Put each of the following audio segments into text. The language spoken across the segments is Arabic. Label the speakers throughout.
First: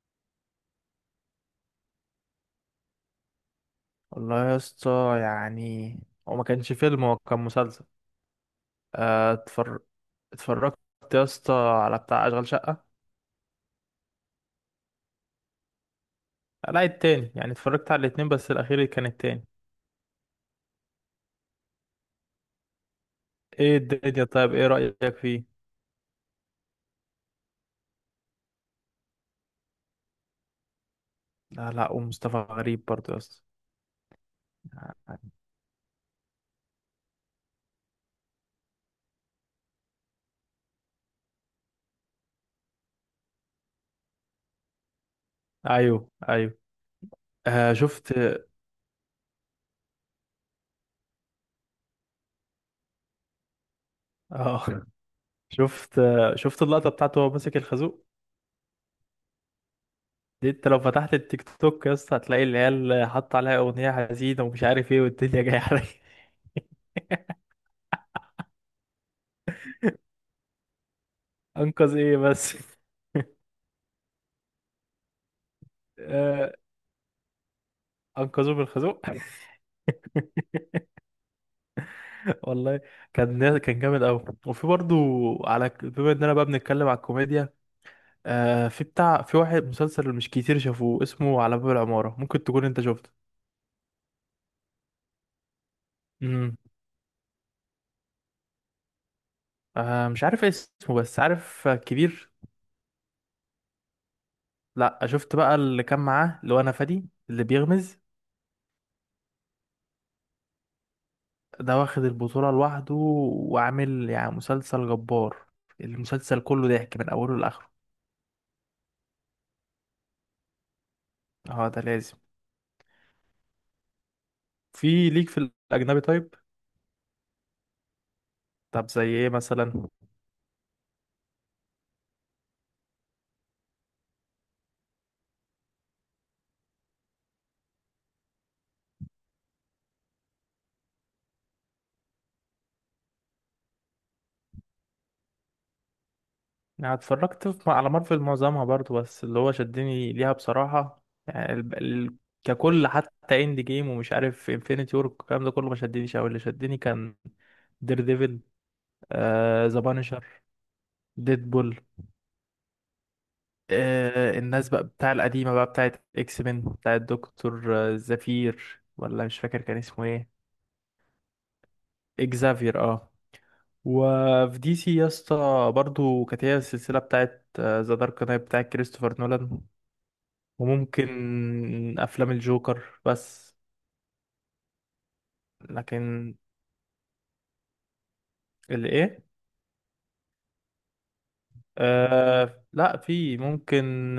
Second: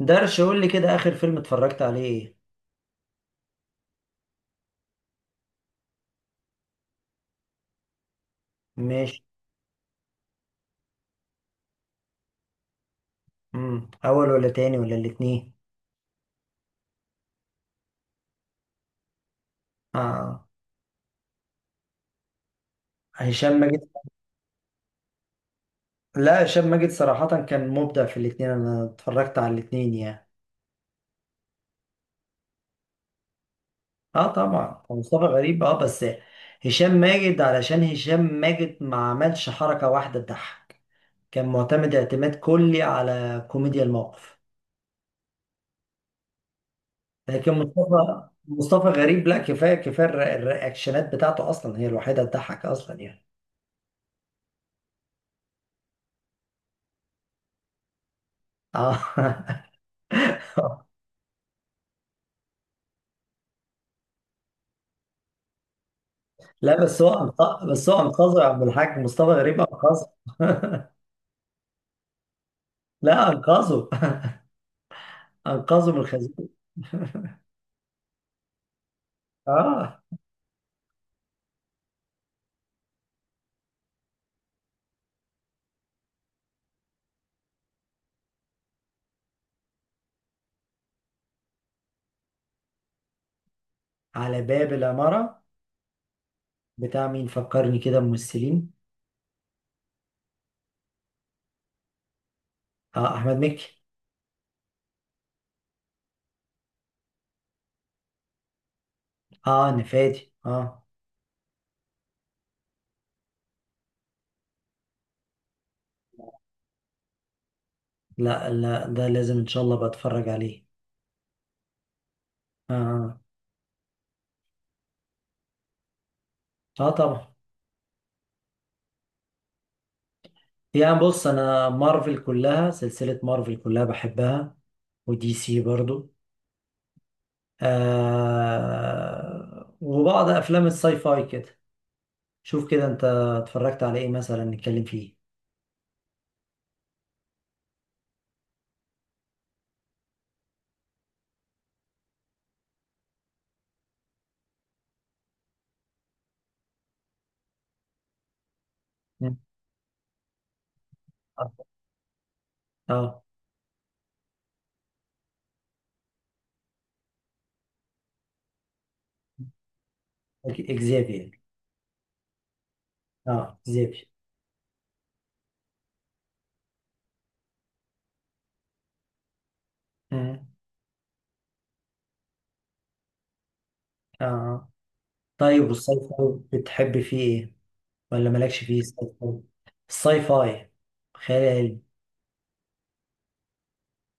Speaker 1: درش قول لي كده اخر فيلم اتفرجت عليه ايه؟
Speaker 2: والله يا اسطى، هو ما كانش فيلم، هو كان مسلسل.
Speaker 1: ماشي.
Speaker 2: آه، اتفر... اتفرجت يا اسطى على بتاع اشغال شقة.
Speaker 1: اول ولا تاني ولا الاتنين؟
Speaker 2: آه، لا التاني، اتفرجت على الاتنين بس الاخير كان التاني.
Speaker 1: اه. هشام
Speaker 2: ايه
Speaker 1: ماجد.
Speaker 2: الدنيا؟ طيب ايه رأيك فيه؟
Speaker 1: لا، هشام ماجد صراحة كان مبدع في الاتنين، انا اتفرجت على الاتنين يعني.
Speaker 2: لا لا، ومصطفى غريب برضه يا اسطى.
Speaker 1: اه طبعا مصطفى غريب اه بس هشام ماجد، علشان هشام ماجد ما عملش حركة واحدة تضحك. كان معتمد اعتماد كلي على كوميديا الموقف.
Speaker 2: ايوه ايوه.
Speaker 1: لكن
Speaker 2: آه شفت.
Speaker 1: مصطفى غريب، لا، كفاية كفاية الرياكشنات بتاعته اصلا هي الوحيدة تضحك اصلا يعني.
Speaker 2: اه شفت، آه، شفت اللقطة بتاعته وهو ماسك الخازوق.
Speaker 1: اه
Speaker 2: دي انت لو فتحت التيك توك يا اسطى هتلاقي العيال حاطة عليها اغنية حزينة ومش عارف ايه والدنيا جاية عليا.
Speaker 1: لا بس هو انقذه يا عبد الحاج، مصطفى غريب انقذه
Speaker 2: انقذ ايه بس؟
Speaker 1: لا انقذه. انقذه من الخزينه.
Speaker 2: آه، انقذوه من الخازوق.
Speaker 1: اه.
Speaker 2: والله كان جامد قوي. وفي برضو، على بما اننا بقى بنتكلم على الكوميديا، آه في بتاع، في واحد مسلسل مش كتير شافوه اسمه على باب العمارة، ممكن تكون انت شفته.
Speaker 1: على باب العماره،
Speaker 2: امم.
Speaker 1: بتاع مين؟ فكرني كده ممثلين.
Speaker 2: آه مش عارف اسمه، بس عارف كبير.
Speaker 1: اه، احمد مكي.
Speaker 2: لا، شفت بقى اللي كان معاه، اللي هو انا فادي اللي بيغمز.
Speaker 1: اه، نفادي اه.
Speaker 2: ده واخد البطولة لوحده، وعامل مسلسل جبار. المسلسل كله ضحك من اوله لاخره.
Speaker 1: لا لا، ده لازم ان شاء الله بتفرج عليه.
Speaker 2: اه ده لازم.
Speaker 1: اه.
Speaker 2: في ليك في الاجنبي طيب؟
Speaker 1: اه، آه، طبعا.
Speaker 2: طب زي ايه مثلا؟
Speaker 1: يعني بص، انا مارفل كلها، سلسله مارفل كلها بحبها. ودي سي برضو. آه، وبعض افلام الساي فاي كده. شوف كده انت اتفرجت على ايه مثلا نتكلم فيه؟
Speaker 2: اتفرجت على مارفل معظمها برضو، بس اللي هو شدني ليها بصراحة، ككل، حتى اند جيم ومش عارف انفينيتي وور، الكلام ده كله ما شدنيش أوي. اللي شدني كان دير ديفل،
Speaker 1: مم.
Speaker 2: آه ذا بانشر، ديدبول،
Speaker 1: اه
Speaker 2: آه الناس بقى بتاع القديمة، بقى بتاعت اكس مان، بتاعت دكتور آه، زفير، ولا مش فاكر كان اسمه ايه.
Speaker 1: اكزافير.
Speaker 2: اكزافير اه.
Speaker 1: اه اكزافير.
Speaker 2: وفي دي سي يا اسطى، برضه كانت هي السلسلة بتاعت ذا دارك نايت بتاعت كريستوفر نولان،
Speaker 1: اه.
Speaker 2: وممكن افلام الجوكر بس.
Speaker 1: آه. طيب، والساي
Speaker 2: لكن
Speaker 1: فاي بتحب فيه ايه؟ ولا مالكش فيه الساي
Speaker 2: الايه؟
Speaker 1: فاي؟ الساي فاي، خيال علمي.
Speaker 2: آه لا، في ممكن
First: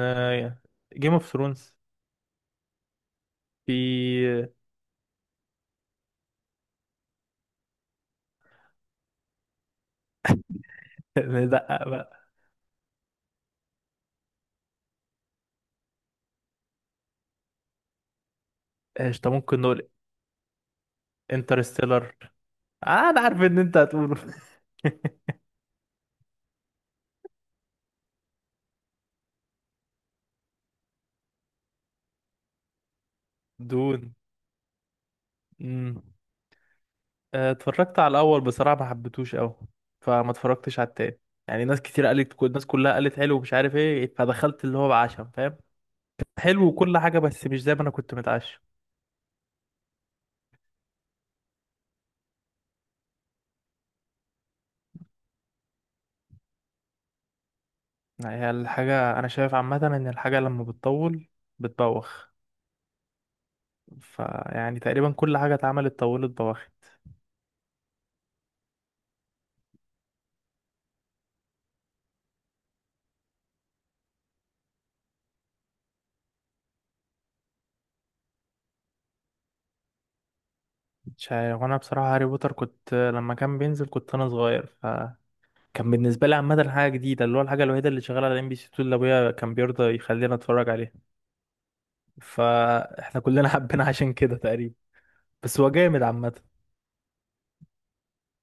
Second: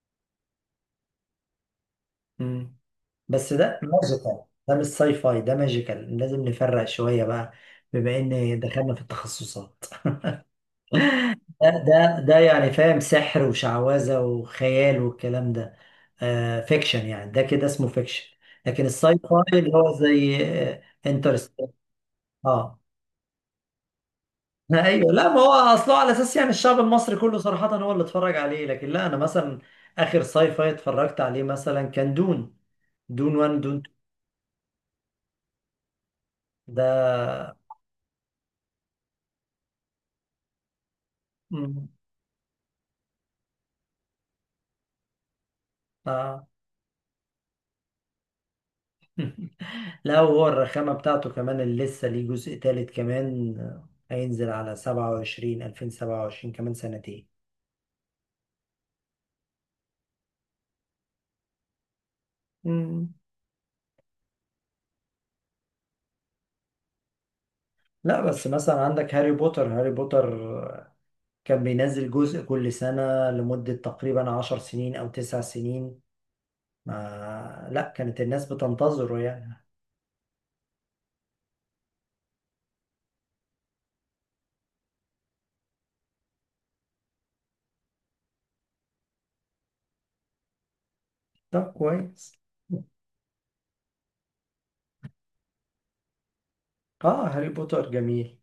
Speaker 2: جيم اوف ثرونز.
Speaker 1: مم. بس ده
Speaker 2: في
Speaker 1: ماجيكال، ده مش ساي فاي، ده ماجيكال، لازم نفرق شوية بقى. بما ان دخلنا في التخصصات. ده
Speaker 2: ندقق
Speaker 1: ده
Speaker 2: بقى.
Speaker 1: ده يعني فاهم، سحر وشعوذة وخيال والكلام ده. آه، فيكشن، يعني ده كده اسمه فيكشن. لكن الساي
Speaker 2: ايش ده
Speaker 1: فاي
Speaker 2: ممكن
Speaker 1: اللي
Speaker 2: نقول؟
Speaker 1: هو زي انترستيلر
Speaker 2: انترستيلر.
Speaker 1: اه. Interstellar. آه.
Speaker 2: آه انا عارف ان انت هتقوله.
Speaker 1: ايوه، لا ما هو اصله على اساس يعني الشعب المصري كله صراحة هو اللي اتفرج عليه، لكن لا انا مثلا اخر ساي فاي اتفرجت عليه مثلا كان دون. دون 1، دون 2
Speaker 2: دون. مم. آه،
Speaker 1: ده.
Speaker 2: اتفرجت على الاول بصراحه، ما حبيتهوش قوي، فما اتفرجتش على التاني. ناس
Speaker 1: مم.
Speaker 2: كتير قالت، كل الناس كلها قالت حلو ومش عارف ايه، فدخلت اللي هو بعشم، فاهم،
Speaker 1: اه.
Speaker 2: حلو وكل حاجه، بس مش زي ما انا كنت متعشم.
Speaker 1: لا، هو الرخامة بتاعته كمان اللي لسه ليه جزء تالت كمان، آه، هينزل على 27، 2027، كمان سنتين.
Speaker 2: هي الحاجة أنا شايف عامة إن الحاجة لما بتطول بتبوخ.
Speaker 1: مم.
Speaker 2: تقريبا كل حاجة اتعملت طولت بوخت.
Speaker 1: لا، بس مثلا عندك هاري بوتر، هاري بوتر، آه، كان بينزل جزء كل سنة لمدة تقريبا 10 سنين أو 9 سنين. ما لا، كانت الناس بتنتظره يعني.
Speaker 2: مش عارف، وأنا بصراحة هاري بوتر كنت لما كان بينزل كنت أنا صغير، فكان بالنسبة لي عامة حاجة جديدة، اللي هو الحاجة الوحيدة اللي شغالة على ام بي سي 2 اللي أبويا كان بيرضى يخلينا نتفرج عليها،
Speaker 1: طب كويس.
Speaker 2: فاحنا كلنا حبينا عشان كده تقريبا. بس هو جامد عامة.
Speaker 1: اه، هاري بوتر جميل.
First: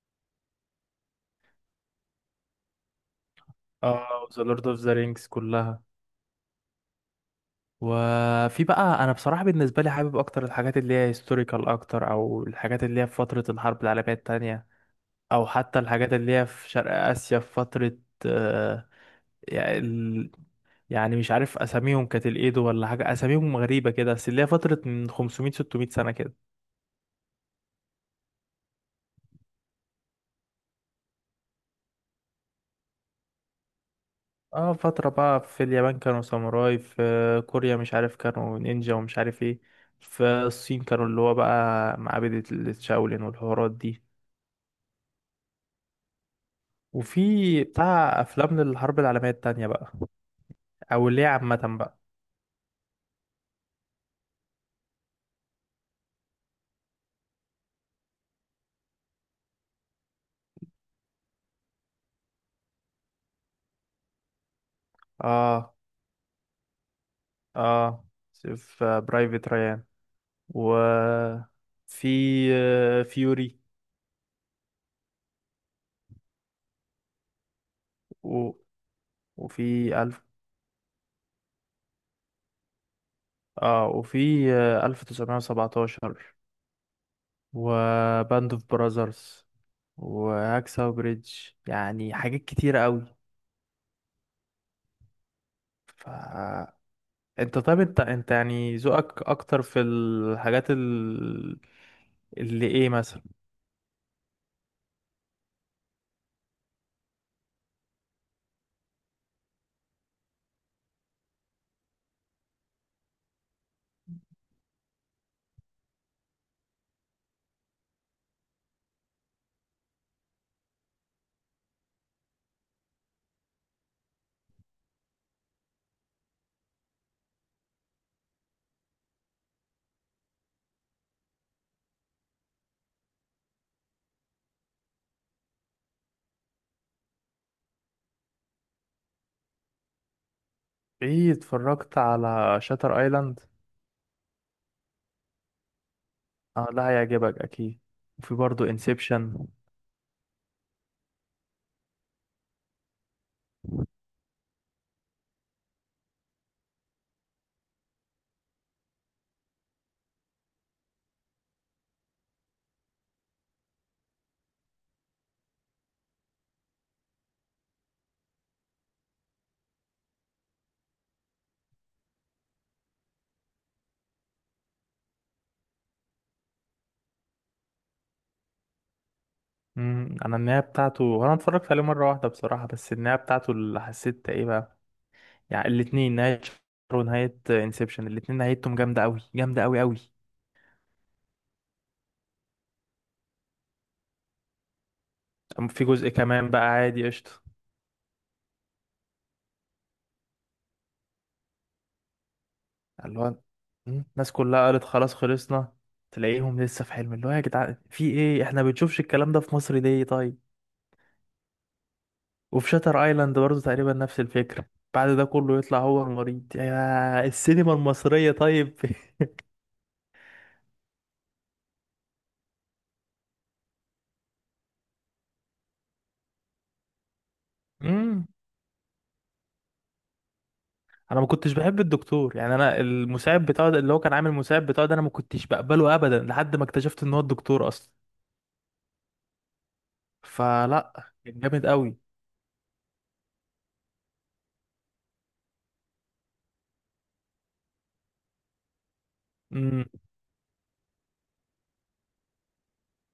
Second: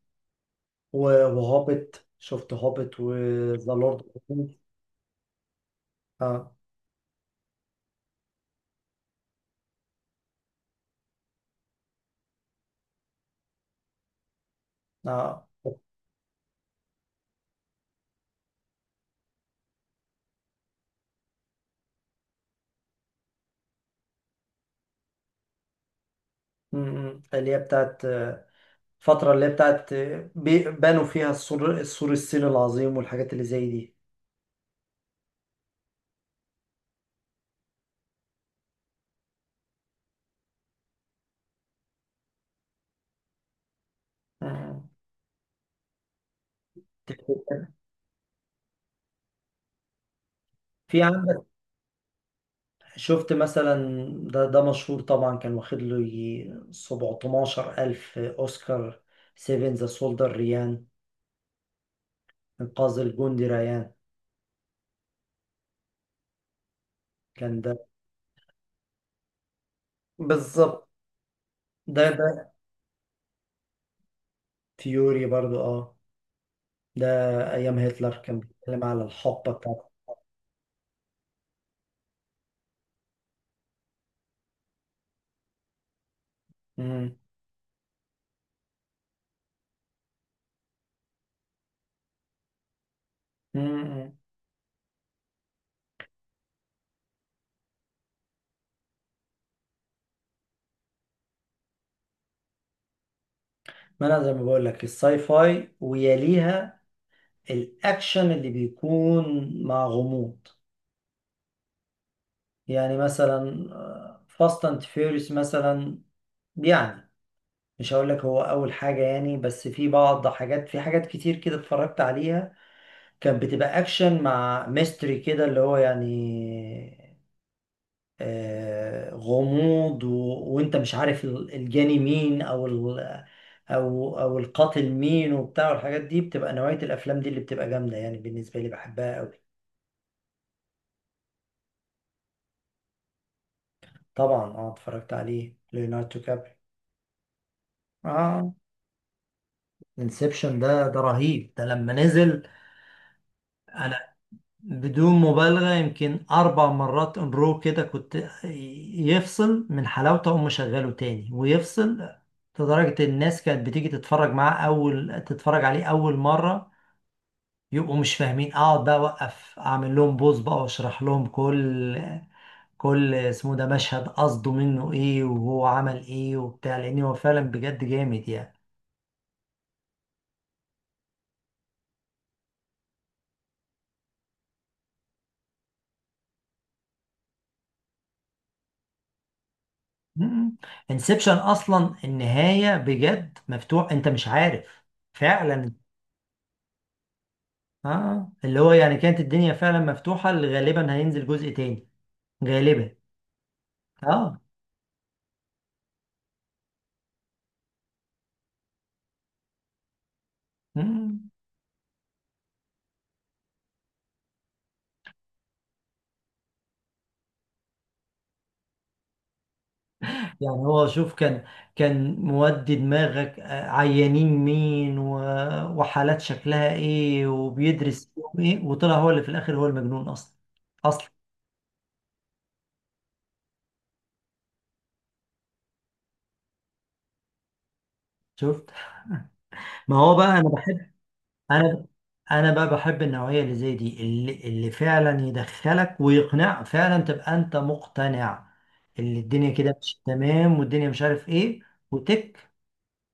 Speaker 1: وهوبت، شفت هوبت وذا لورد؟
Speaker 2: اه ذا لورد اوف ذا رينجز كلها.
Speaker 1: اه.
Speaker 2: وفي بقى انا بصراحه بالنسبه لي حابب اكتر الحاجات اللي هي هيستوريكال اكتر، او الحاجات اللي هي في فتره الحرب العالميه التانية،
Speaker 1: اه
Speaker 2: او حتى الحاجات اللي هي في شرق اسيا في فتره آه، يعني ال- مش عارف اساميهم، كانت الايدو ولا حاجه، اساميهم غريبه كده، بس اللي هي فتره من 500 600 سنه كده.
Speaker 1: م- م. اللي هي بتاعت الفترة اللي هي بتاعت، بنوا فيها السور الصيني العظيم والحاجات اللي زي دي.
Speaker 2: اه فتره بقى في اليابان كانوا ساموراي، في كوريا مش عارف كانوا نينجا ومش عارف ايه، في الصين كانوا اللي هو بقى معابد الشاولين والحوارات دي.
Speaker 1: آه.
Speaker 2: وفي بتاع افلام للحرب العالميه التانية بقى،
Speaker 1: في
Speaker 2: او اللي هي
Speaker 1: عندك،
Speaker 2: عامه بقى.
Speaker 1: شفت مثلا، ده مشهور طبعا، كان واخد له يجي 17 ألف أوسكار، سيفن ذا سولدر ريان، إنقاذ الجندي ريان،
Speaker 2: اه
Speaker 1: كان ده.
Speaker 2: اه، في برايفت ريان، و
Speaker 1: بالظبط. ده
Speaker 2: في
Speaker 1: ده
Speaker 2: آه، فيوري،
Speaker 1: فيوري برضو اه. ده أيام هتلر، كان
Speaker 2: و...
Speaker 1: بيتكلم على الحقبة بتاعته.
Speaker 2: وفي الف اه وفي آه، 1917،
Speaker 1: مم.
Speaker 2: وباند اوف براذرز، وهاكساو بريدج. يعني حاجات كتيرة قوي.
Speaker 1: مم.
Speaker 2: ف انت طيب، انت ذوقك اكتر في الحاجات اللي ايه مثلا؟
Speaker 1: ما أنا زي ما بقول لك الساي فاي، ويليها الاكشن اللي بيكون مع غموض، يعني مثلا فاست اند فيوريوس مثلا يعني. مش هقول لك هو اول حاجه يعني، بس في بعض حاجات، في حاجات كتير كده اتفرجت عليها، كانت بتبقى اكشن مع ميستري كده اللي هو يعني، آه، غموض، و... وانت مش عارف الجاني مين، او ال... او او القاتل مين وبتاع، والحاجات دي بتبقى نوعيه الافلام دي اللي بتبقى جامده يعني، بالنسبه لي بحبها قوي.
Speaker 2: ايه، اتفرجت على شاتر ايلاند؟
Speaker 1: طبعا، اه، اتفرجت عليه، ليوناردو كابري.
Speaker 2: اه ده هيعجبك اكيد. وفي
Speaker 1: اه.
Speaker 2: برضه انسبشن.
Speaker 1: انسبشن ده رهيب، ده لما نزل انا، بدون مبالغة، يمكن 4 مرات ان رو كده، كنت يفصل من حلاوته اقوم مشغله تاني ويفصل. لدرجة الناس كانت بتيجي تتفرج معاه، اول تتفرج عليه اول مرة يبقوا مش فاهمين، اقعد بقى اوقف اعمل لهم بوز بقى واشرح لهم كل اسمه ده مشهد قصده منه ايه وهو عمل ايه وبتاع، لان هو فعلا بجد جامد يعني.
Speaker 2: امم، انا النهايه بتاعته هو، انا اتفرجت عليه مره واحده بصراحه، بس النهايه بتاعته اللي حسيت ايه بقى، الاتنين، نهايه شاتر ونهايه انسبشن، الاتنين نهايتهم جامده قوي، جامده قوي قوي.
Speaker 1: انسبشن اصلا النهايه بجد مفتوح، انت مش عارف
Speaker 2: أم،
Speaker 1: فعلا.
Speaker 2: في جزء كمان بقى عادي قشطه.
Speaker 1: اه، اللي هو يعني كانت الدنيا فعلا مفتوحه، اللي غالبا هينزل جزء تاني، غالبا.
Speaker 2: اللي هو مم، الناس
Speaker 1: اه.
Speaker 2: كلها قالت خلاص خلصنا، تلاقيهم لسه في حلم. اللي هو يا جدعان في ايه، احنا بنشوفش الكلام ده في مصر ليه طيب؟
Speaker 1: مم.
Speaker 2: وفي شاتر ايلاند برضه تقريبا نفس الفكرة، بعد ده كله يطلع هو المريض، يا السينما المصرية طيب.
Speaker 1: يعني هو شوف، كان مودي دماغك، آه، عيانين مين، و... وحالات شكلها ايه وبيدرس
Speaker 2: امم،
Speaker 1: فيهم ايه، وطلع هو اللي في الاخر هو المجنون اصلا، اصلا.
Speaker 2: انا ما كنتش بحب الدكتور، يعني انا المساعد بتاعه ده، اللي هو كان عامل المساعد بتاعه ده، انا ما كنتش بقبله ابدا لحد ما اكتشفت ان هو الدكتور اصلا.
Speaker 1: شفت؟ ما هو بقى انا،
Speaker 2: فلا كان جامد
Speaker 1: انا
Speaker 2: قوي.
Speaker 1: انا بقى بحب النوعيه اللي زي دي، اللي فعلا يدخلك ويقنع، فعلا تبقى انت مقتنع، اللي الدنيا كده
Speaker 2: امم
Speaker 1: مش تمام والدنيا مش عارف ايه. وتك،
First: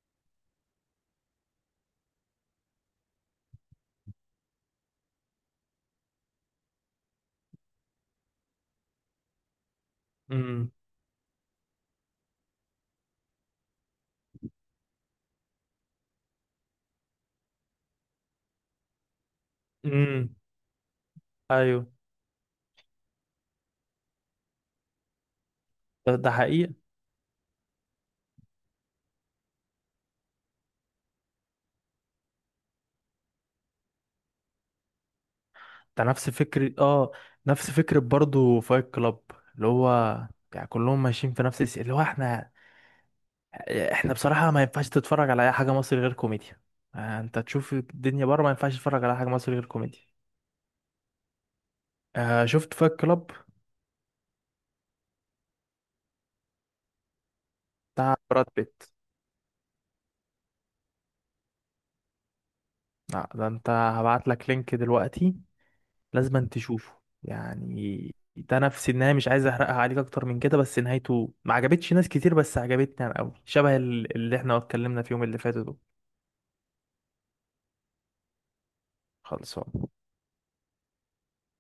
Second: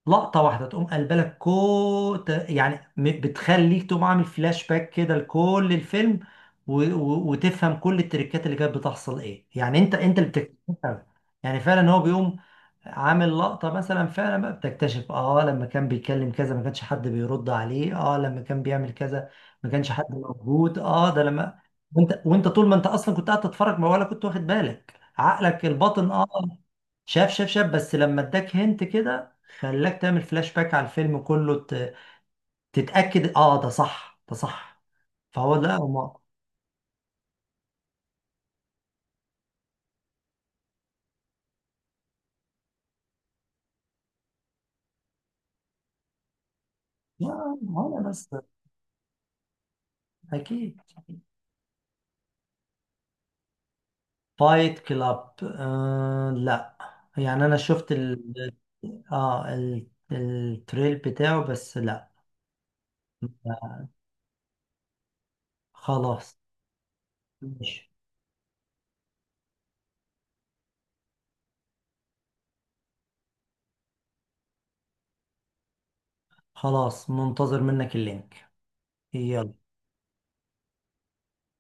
Speaker 1: لقطة واحدة تقوم قلبة لك، كو ت- يعني م- بتخليك تقوم عامل فلاش باك كده لكل الفيلم، وتفهم كل التريكات اللي كانت بتحصل ايه، يعني انت اللي
Speaker 2: امم
Speaker 1: بتكتشفها. يعني فعلا هو بيقوم عامل لقطة مثلا، فعلا بقى بتكتشف اه لما كان بيتكلم كذا ما كانش حد بيرد عليه، اه لما كان بيعمل كذا ما كانش حد
Speaker 2: امم
Speaker 1: موجود، اه ده لما.
Speaker 2: ايوه.
Speaker 1: وانت طول ما انت اصلا كنت قاعد تتفرج، ما ولا كنت واخد بالك، عقلك الباطن
Speaker 2: ده,
Speaker 1: اه
Speaker 2: ده حقيقة.
Speaker 1: شاف شاف شاف، بس لما اداك هنت كده خلاك تعمل فلاش باك على الفيلم كله، تتأكد اه ده صح، ده صح. فهو لا
Speaker 2: ده
Speaker 1: ما
Speaker 2: نفس فكرة اه، نفس فكرة برضه فايت كلاب. اللي هو يعني كلهم ماشيين في نفس اللي هو احنا بصراحة ما ينفعش تتفرج على اي حاجة مصري غير كوميديا. آه، انت
Speaker 1: لا،
Speaker 2: تشوف
Speaker 1: ما انا
Speaker 2: الدنيا
Speaker 1: بس،
Speaker 2: بره، ما ينفعش تتفرج على حاجة مصري غير كوميديا.
Speaker 1: اكيد.
Speaker 2: آه، شفت فايت كلاب؟
Speaker 1: فايت كلاب آه لا، يعني انا شفت
Speaker 2: بتاع براد
Speaker 1: ال...
Speaker 2: بيت.
Speaker 1: اه، التريل بتاعه بس لا.
Speaker 2: لا ده انت هبعت لك لينك دلوقتي،
Speaker 1: خلاص.
Speaker 2: لازم أن تشوفه.
Speaker 1: ماشي.
Speaker 2: يعني ده نفس النهاية، مش عايز احرقها عليك اكتر من كده، بس نهايته ما عجبتش ناس كتير، بس عجبتني انا قوي، شبه اللي احنا اتكلمنا فيهم اللي فاتوا دول.
Speaker 1: خلاص، منتظر منك اللينك. يلا.
Speaker 2: خلصان